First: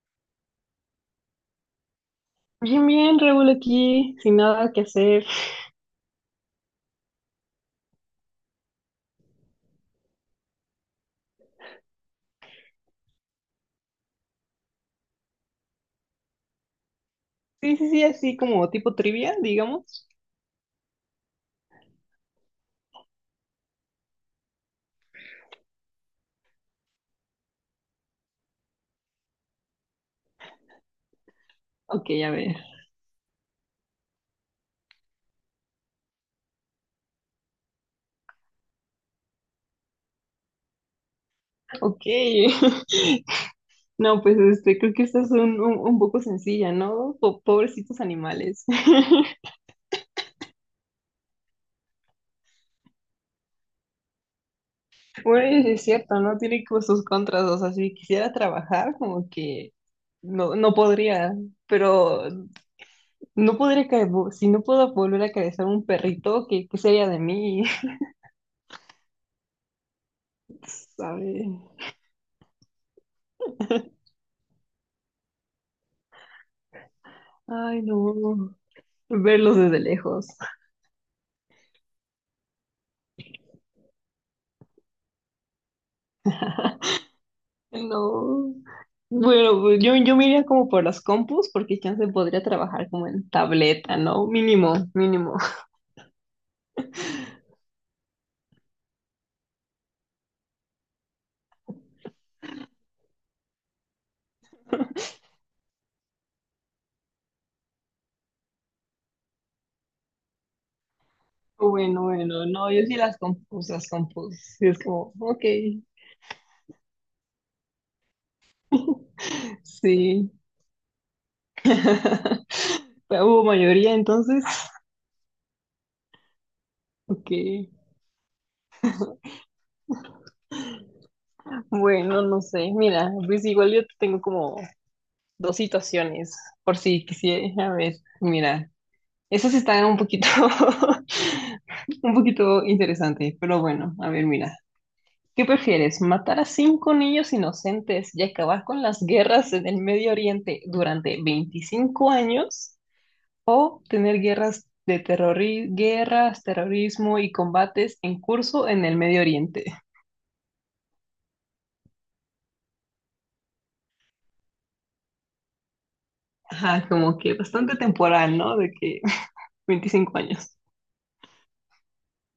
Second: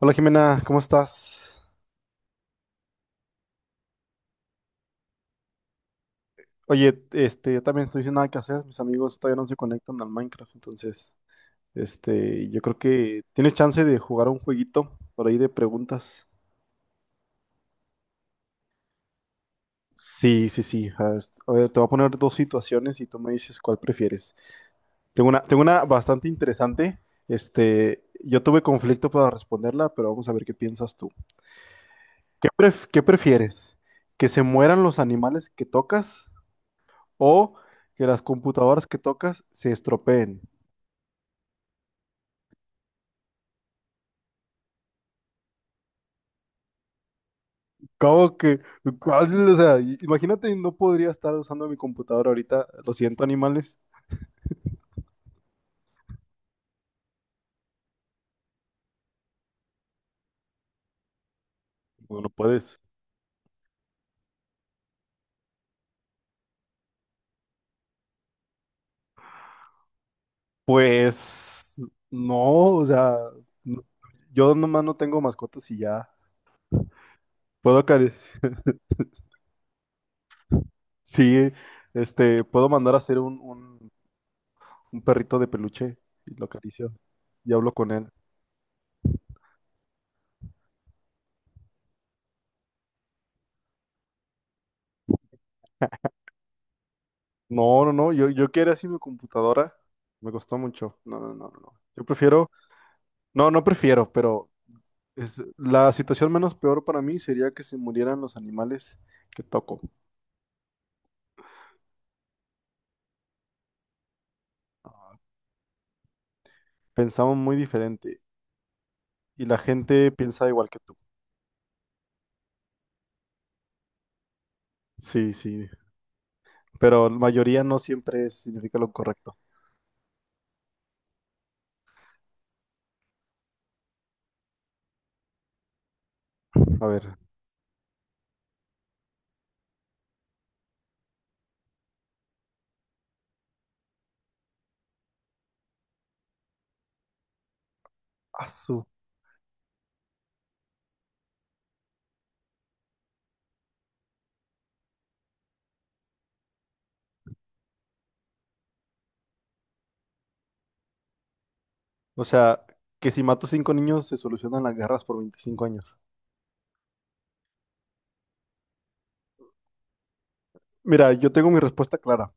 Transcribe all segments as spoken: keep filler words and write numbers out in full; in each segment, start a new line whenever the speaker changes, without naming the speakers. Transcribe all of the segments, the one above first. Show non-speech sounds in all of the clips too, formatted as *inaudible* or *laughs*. Hola Jimena, ¿cómo estás?
Bien, bien, Raúl aquí, sin nada que hacer.
Oye, este, yo también estoy sin nada que hacer, mis amigos todavía no se conectan al Minecraft, entonces, este, yo creo que tienes chance de jugar un jueguito por ahí de preguntas.
Sí, sí, sí, así como tipo trivia, digamos.
Sí, sí, sí, a ver, a ver, te voy a poner dos situaciones y tú me dices cuál prefieres. Tengo una, tengo una bastante interesante, este, yo tuve conflicto para responderla, pero vamos a ver qué piensas tú.
Ok, a
¿Qué
ver.
pref- qué prefieres? ¿Que se mueran los animales que tocas o que las computadoras que tocas se estropeen?
Ok. *laughs* No, pues este, creo que esta es un, un, un poco sencilla, ¿no? Po- pobrecitos
¿Cómo que?
animales. *laughs*
¿Cuál? O sea, i- imagínate, no podría estar usando mi computadora ahorita. Lo siento, animales.
Bueno, es cierto, ¿no? Tiene como sus contras, o sea, si quisiera trabajar, como que no, no podría,
No,
pero
no puedes.
no podría, ca- si no puedo volver a acariciar a un perrito, ¿qué, qué sería de mí? *laughs* ¿Sabe?
Pues no, o sea, no- yo nomás no tengo mascotas y ya. Puedo
Ay, no.
acariciar,
Verlos desde lejos.
*laughs* sí, este, puedo mandar a hacer un, un, un perrito de peluche y lo acaricio y hablo con él.
No. Bueno, pues yo, yo me iría como por las compus, porque chance podría trabajar como en tableta, ¿no? Mínimo, mínimo. *laughs*
No, no, no, yo, yo quiero así mi computadora. Me costó mucho. No, no, no, no, no. Yo prefiero. No, no prefiero, pero es, la situación menos peor para mí sería que se murieran los animales que toco.
Bueno, bueno, no, yo sí las compus, las compus. Sí, es como, ok,
Pensamos muy diferente y la gente
sí.
piensa igual que tú.
*laughs* Hubo mayoría entonces.
Sí, sí, pero la
Ok.
mayoría no siempre significa lo correcto.
Bueno, no sé. Mira, pues igual yo tengo como dos situaciones, por
A ver,
si quisiera. A ver, mira, esas están un poquito, *laughs* un poquito interesantes, pero bueno, a ver, mira. ¿Qué prefieres? ¿Matar a cinco niños inocentes y acabar con
asu.
las guerras en el Medio Oriente durante veinticinco años? ¿O tener guerras de terrori- guerras, terrorismo y combates en curso en el Medio Oriente?
O sea, que si mato cinco niños se solucionan las guerras por veinticinco años.
Ajá, como que bastante temporal, ¿no? De que *laughs* veinticinco años.
Mira, yo tengo mi respuesta clara,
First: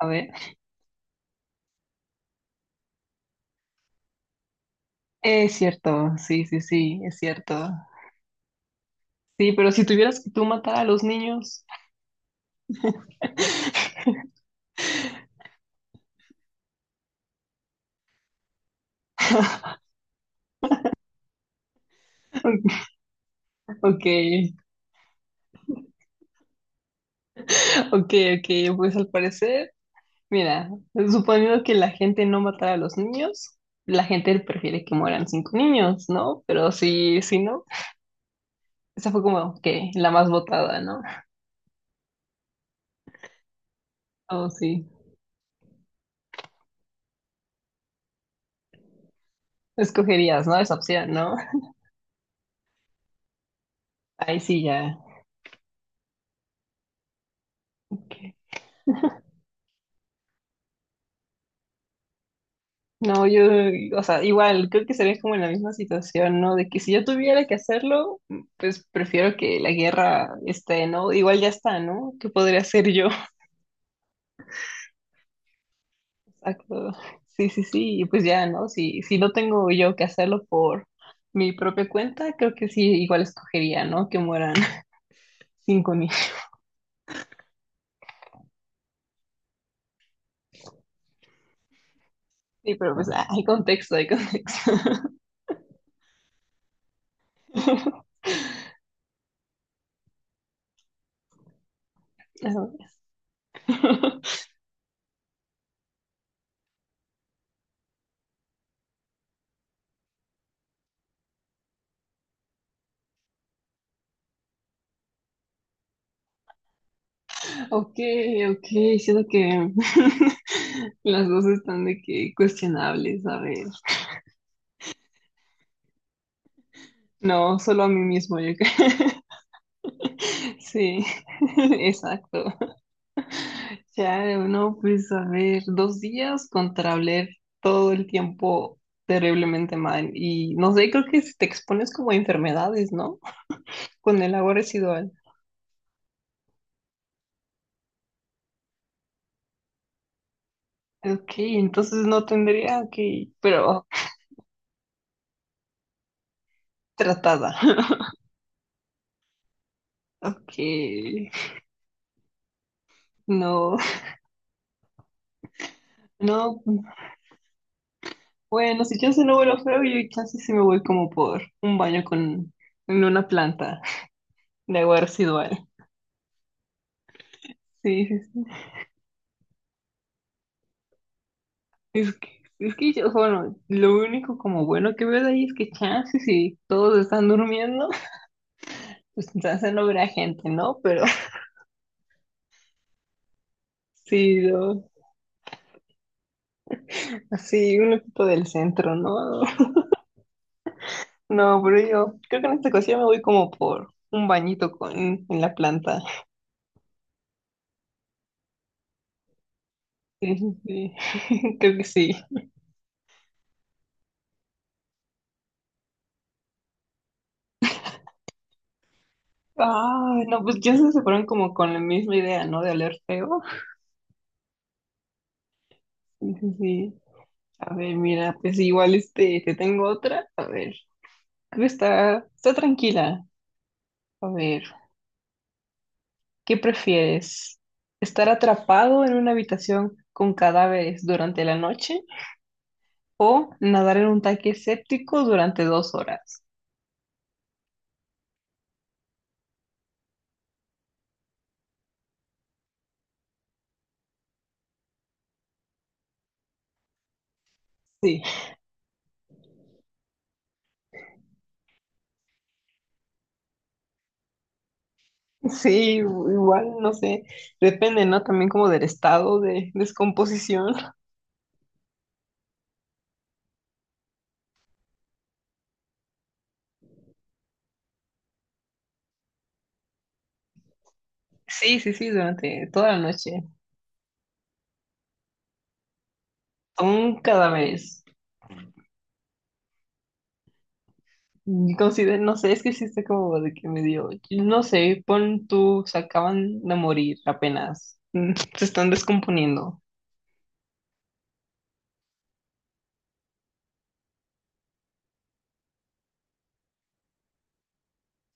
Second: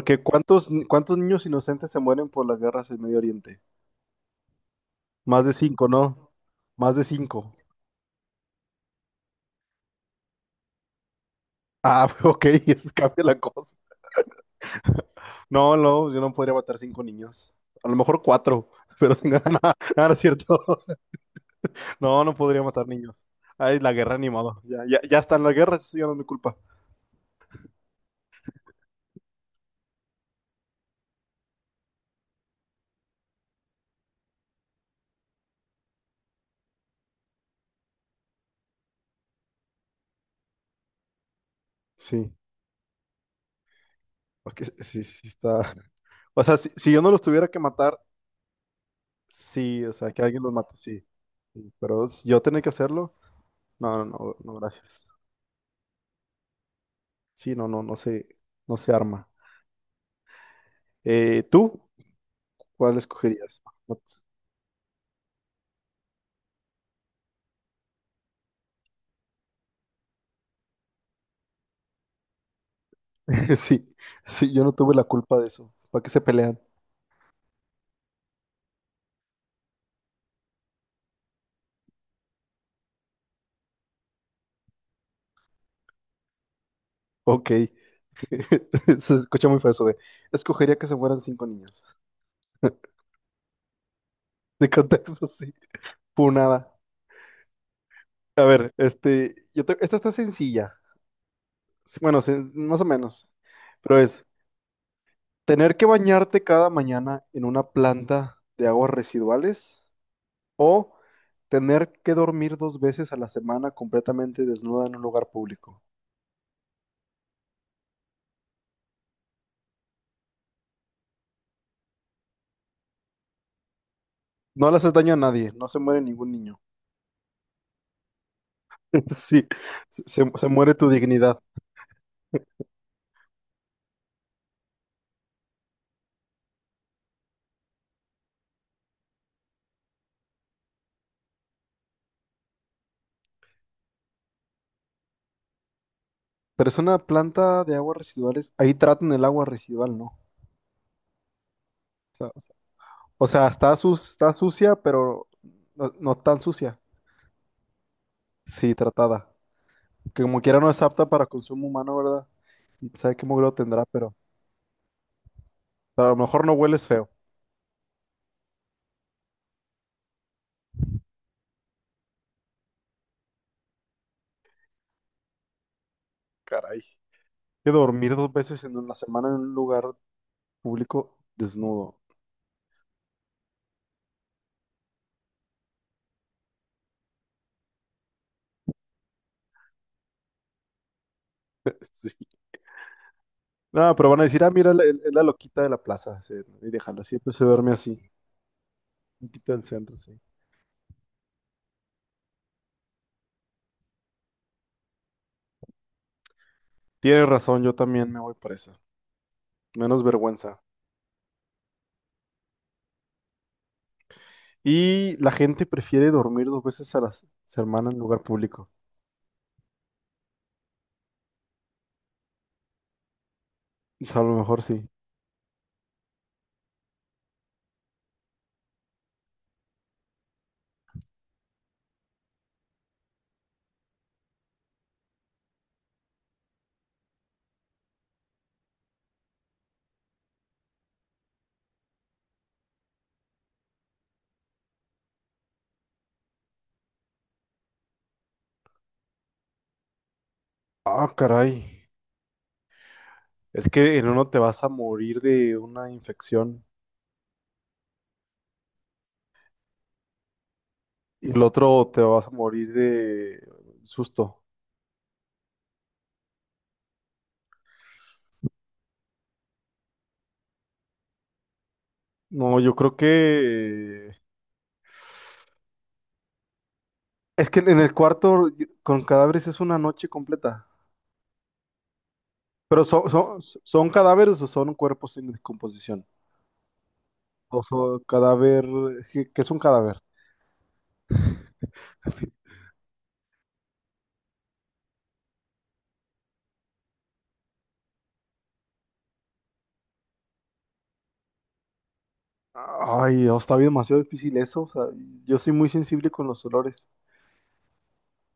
A ver.
¿cuántos, cuántos niños inocentes se mueren por las guerras en Medio Oriente? Más de
Es
cinco,
cierto,
¿no?
sí, sí,
Más
sí,
de
es
cinco.
cierto. Sí, pero si tuvieras que tú matar a los niños.
Ah, *laughs* ok, eso cambia la cosa. No, no, yo no podría matar cinco niños. A lo mejor cuatro, pero sin *laughs* ganar, nada.
*laughs*
Ah, no es cierto. *laughs* No, no podría matar niños. Ay, la
Ok,
guerra, ni modo. Ya, ya, ya está en la guerra, eso ya no es mi culpa.
ok, ok, pues al parecer. Mira, suponiendo que la gente no matara a los niños, la gente prefiere que mueran cinco niños, ¿no? Pero sí, sí, ¿no? Esa fue como que la más votada, ¿no?
Sí,
Oh,
porque
sí.
sí, sí, sí está. *laughs* O sea, si, si yo no los tuviera que matar, sí, o sea, que alguien
Escogerías,
los
¿no? Esa
mate, sí.
opción, ¿no?
Sí, pero si yo tener que hacerlo, no, no, no,
Ahí
no,
sí ya.
gracias. Sí, no, no, no
Ok.
se, no se arma. Eh, ¿tú cuál
No, yo,
escogerías? No-
o sea, igual, creo que sería como en la misma situación, ¿no? De que si yo tuviera que hacerlo, pues prefiero que la guerra esté, ¿no? Igual ya está, ¿no? ¿Qué podría hacer yo?
*laughs* Sí, sí, yo no tuve la culpa de eso. ¿Para qué se pelean?
Exacto. Sí, sí, sí. Y pues ya, ¿no? Si, si no tengo yo que hacerlo por mi propia cuenta, creo que sí, igual escogería, ¿no? Que mueran *laughs* cinco niños.
Ok. *laughs* Se escucha muy feo eso de, escogería que se fueran cinco niñas.
Sí,
*laughs*
pero pues ah, hay contexto, hay
De
contexto.
contexto, sí. Punada.
*laughs*
A ver, este, yo te- esta está sencilla. Sí, bueno, sen-
Eso
más o
es.
menos. Pero es, tener que bañarte cada mañana en una planta de aguas residuales o tener que dormir dos veces a la semana completamente desnuda en un lugar público.
Ok, ok, siento que *laughs* las dos están de que cuestionables, a ver.
No le haces daño a nadie, no se muere ningún niño.
No, solo a mí mismo, yo creo.
*laughs* Sí, se, se se muere tu
Sí,
dignidad.
*laughs* exacto. Ya no, pues a ver, dos días contra oler todo el tiempo terriblemente mal. Y no sé, creo que te expones como a enfermedades, ¿no? *laughs* Con el agua residual.
Pero es una planta de aguas residuales. Ahí tratan el agua residual, ¿no? O
Ok, entonces no
sea, o sea-
tendría
o
que,
sea, está,
pero
sus- está sucia, pero no, no tan sucia.
tratada. *laughs*
Sí, tratada. Que como
Ok,
quiera no es apta para consumo humano, ¿verdad? Y sabe qué lo
no,
tendrá, pero, pero, a lo mejor no
no,
hueles feo.
bueno, si yo se no vuelo feo, yo casi sí sí me voy como por un baño con en una planta de agua residual.
Caray. Que
Sí,
dormir dos
sí,
veces en la semana en un lugar público desnudo.
Es que, es que yo, bueno, lo único como bueno que veo de ahí es que chance si todos están durmiendo, *laughs* pues chance no verá gente, ¿no? Pero
*laughs* Sí. No,
*laughs*
pero van a
sí,
decir, ah, mira, la-
lo-
es la loquita de la plaza. Sí, ¿no? Y déjala, siempre se duerme
así un
así.
equipo del centro, ¿no?
Loquita del
*laughs*
centro, sí.
No, pero yo creo que en esta ocasión me voy como por un bañito con, en la planta. *laughs*
Tienes razón, yo también me voy por esa. Menos
Sí, sí,
vergüenza.
sí. *laughs* Creo que sí.
Y la gente prefiere dormir dos veces a la s- semana en lugar público.
Ah, no, pues ya se fueron como con la misma idea, ¿no? De oler feo.
O sea, a lo mejor sí.
Sí, sí, sí. A ver, mira, pues igual este, te tengo otra. A ver, esta está, está tranquila. A ver, ¿qué prefieres? ¿Estar atrapado en una habitación con cadáveres durante la noche o nadar en un tanque séptico durante dos horas?
Ah, caray. Es que en uno te vas a morir de una infección
Sí,
y el otro te vas a morir de susto.
*laughs* sí, igual, no sé, depende, ¿no? También como del estado de descomposición. *laughs*
No, yo creo que. Es que en el cuarto con cadáveres es una noche completa.
Sí, sí, sí, durante
Pero
toda la
son, son,
noche.
son cadáveres o son cuerpos en descomposición.
Son
O son
cadáveres.
cadáver. ¿Qué qué es un cadáver?
Y Consider, no sé, es que sí está como de que me dio, no sé, pon tú, se acaban de morir apenas, *laughs* mm, se están descomponiendo.
Ay, no, está bien, demasiado difícil eso. O sea, yo soy muy sensible con los olores.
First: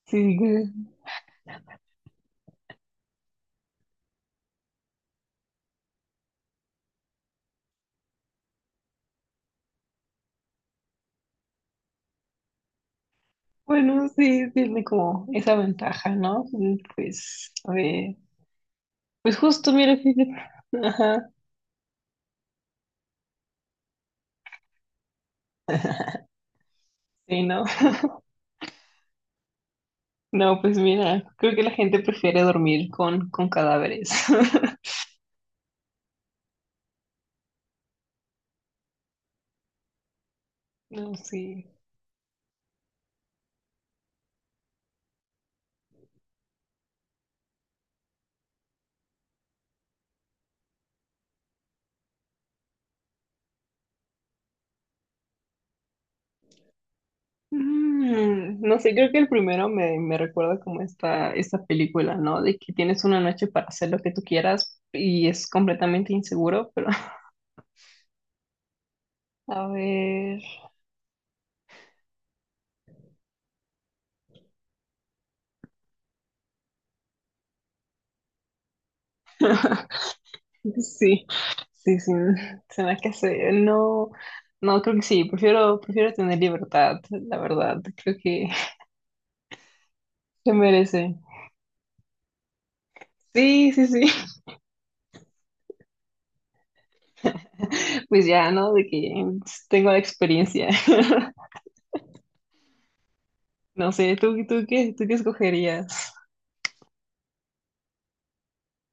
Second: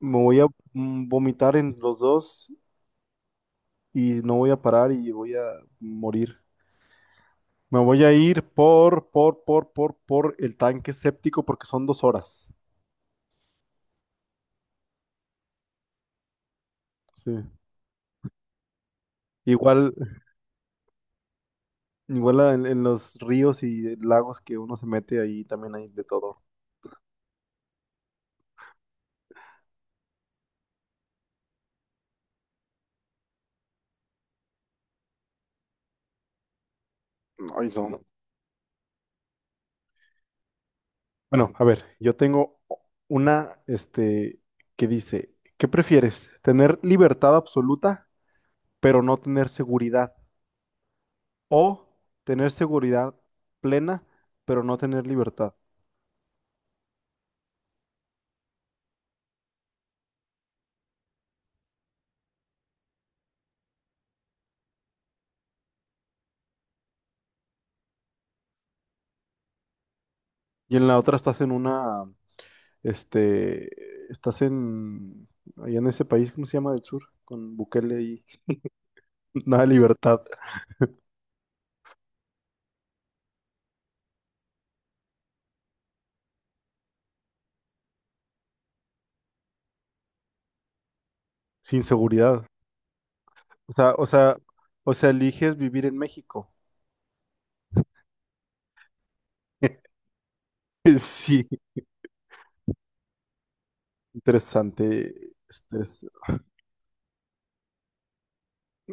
Me
Sí,
voy a mm, vomitar en los dos y no voy a parar y voy a morir. Me voy a ir por, por, por, por, por el tanque séptico porque son dos horas.
bueno, sí, tiene como esa ventaja, ¿no? Mm,
Sí.
Pues, a ver, pues justo,
Igual,
mira, fíjate. *laughs* Ajá,
igual en, en los ríos y lagos que uno se mete ahí también hay de todo.
sí, ¿no? *laughs* No, pues mira, creo que la gente prefiere dormir con, con cadáveres. *laughs*
Ay, no.
No,
Bueno, a
sí.
ver, yo tengo una, este, que dice, ¿qué prefieres? ¿Tener libertad absoluta? Pero no tener seguridad. O tener seguridad plena, pero no tener libertad.
Mm, no sé, creo que el primero me, me recuerda como esta, esta película, ¿no? De que tienes una noche para hacer lo que tú quieras y es completamente inseguro, pero *laughs* a ver.
Y en la otra estás en una, este, estás en, allá en ese país, ¿cómo se llama? Del sur, con Bukele y *laughs* nada de libertad,
*laughs* Sí, sí, sí, se me hace, no, no, creo que sí, prefiero, prefiero tener libertad, la verdad, creo que *laughs* se merece.
sin seguridad. O
Sí, sí,
sea,
sí,
o sea, o sea, eliges vivir en México.
*laughs* pues ya, ¿no? De que tengo
*laughs*
la experiencia.
Sí,
*laughs* No sé, ¿tú, tú qué, tú qué
interesante. Estres-
escogerías?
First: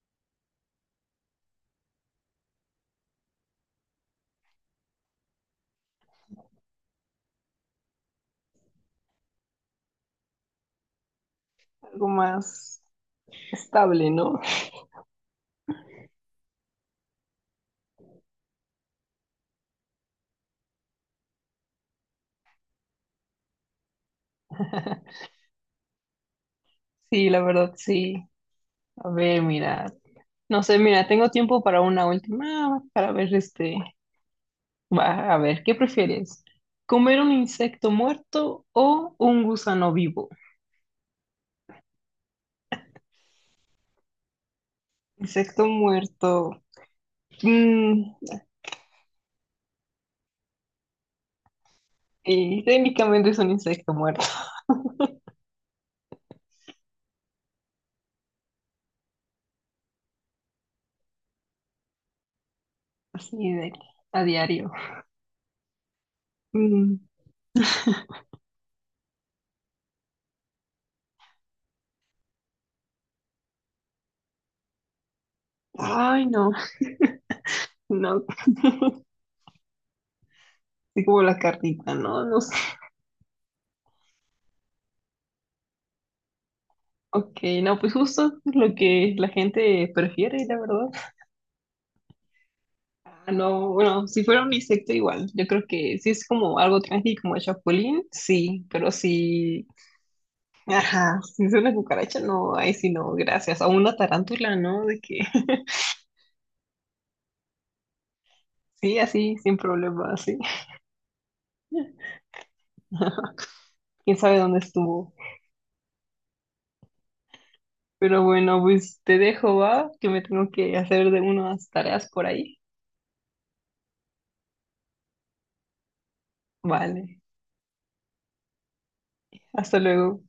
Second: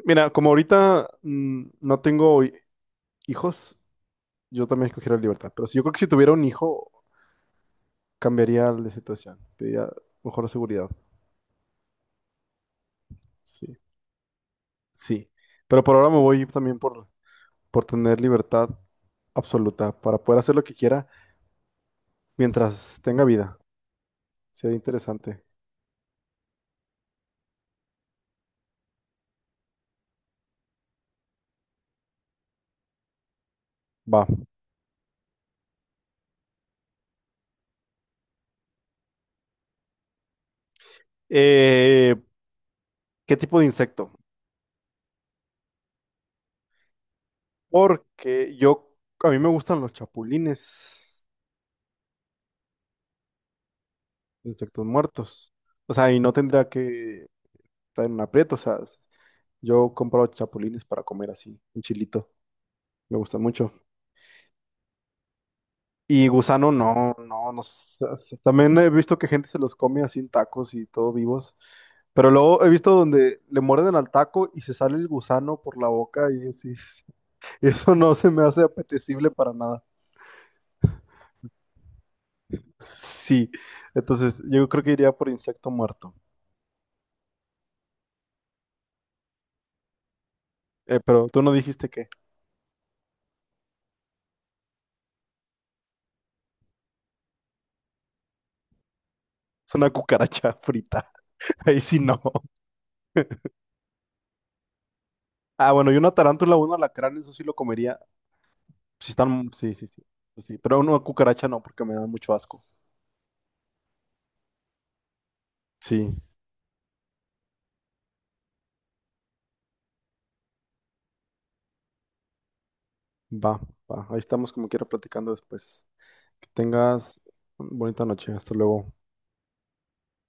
Mira, como ahorita mm, no tengo hi- hijos, yo también escogiera la libertad. Pero si yo creo que si tuviera un hijo, cambiaría la situación, pediría mejor seguridad.
Algo más
Sí,
estable, ¿no?
sí. Pero por ahora me voy también por, por tener libertad absoluta para poder hacer lo que quiera mientras tenga vida. Sería
*laughs*
interesante.
Sí, la verdad, sí. A ver, mira, no sé, mira, tengo tiempo para una última, para ver este,
Va.
Va, a ver, ¿qué prefieres? ¿Comer un insecto muerto o un gusano vivo?
Eh, ¿qué tipo de insecto?
Insecto muerto. Mm,
Porque yo, a mí me gustan los chapulines,
sí, técnicamente es un insecto muerto.
los insectos muertos. O sea, y no tendría que estar en un aprieto. O sea, yo compro chapulines para comer así, un chilito. Me
Así
gusta
de
mucho.
a diario.
Y gusano,
Mm,
no, no, no sé, s- también he visto que gente se los come así en tacos y todo vivos. Pero luego he visto donde le muerden al taco y se sale el gusano por la
ay,
boca y,
no,
es- *laughs* eso no
no.
se me hace
*laughs*
apetecible para nada.
Así como la carnita, no, no sé.
Sí, entonces yo creo que iría por insecto muerto.
Ok, no, pues justo lo que la gente prefiere, la verdad.
Eh, pero tú no dijiste que
Ah, no, bueno, si fuera un insecto igual, yo creo que si es como algo tranqui como el chapulín, sí, pero si
es una cucaracha frita.
Ajá, si es
*laughs*
una
Ahí sí
cucaracha,
no.
no, ahí sí no, gracias. O una tarántula, ¿no? De que
Ah,
*laughs*
bueno, y una tarántula, un alacrán, eso sí lo comería.
sí,
Si
así,
están,
sin
sí, sí, sí,
problema, sí.
eso sí. Pero una cucaracha no, porque me da mucho asco.
*laughs* Quién sabe dónde estuvo.
Sí.
Pero bueno, pues te dejo, va, que me tengo que hacer de unas tareas por ahí.
Va, va. Ahí estamos como quiera platicando después. Que
Vale,
tengas una bonita noche. Hasta luego.
hasta luego.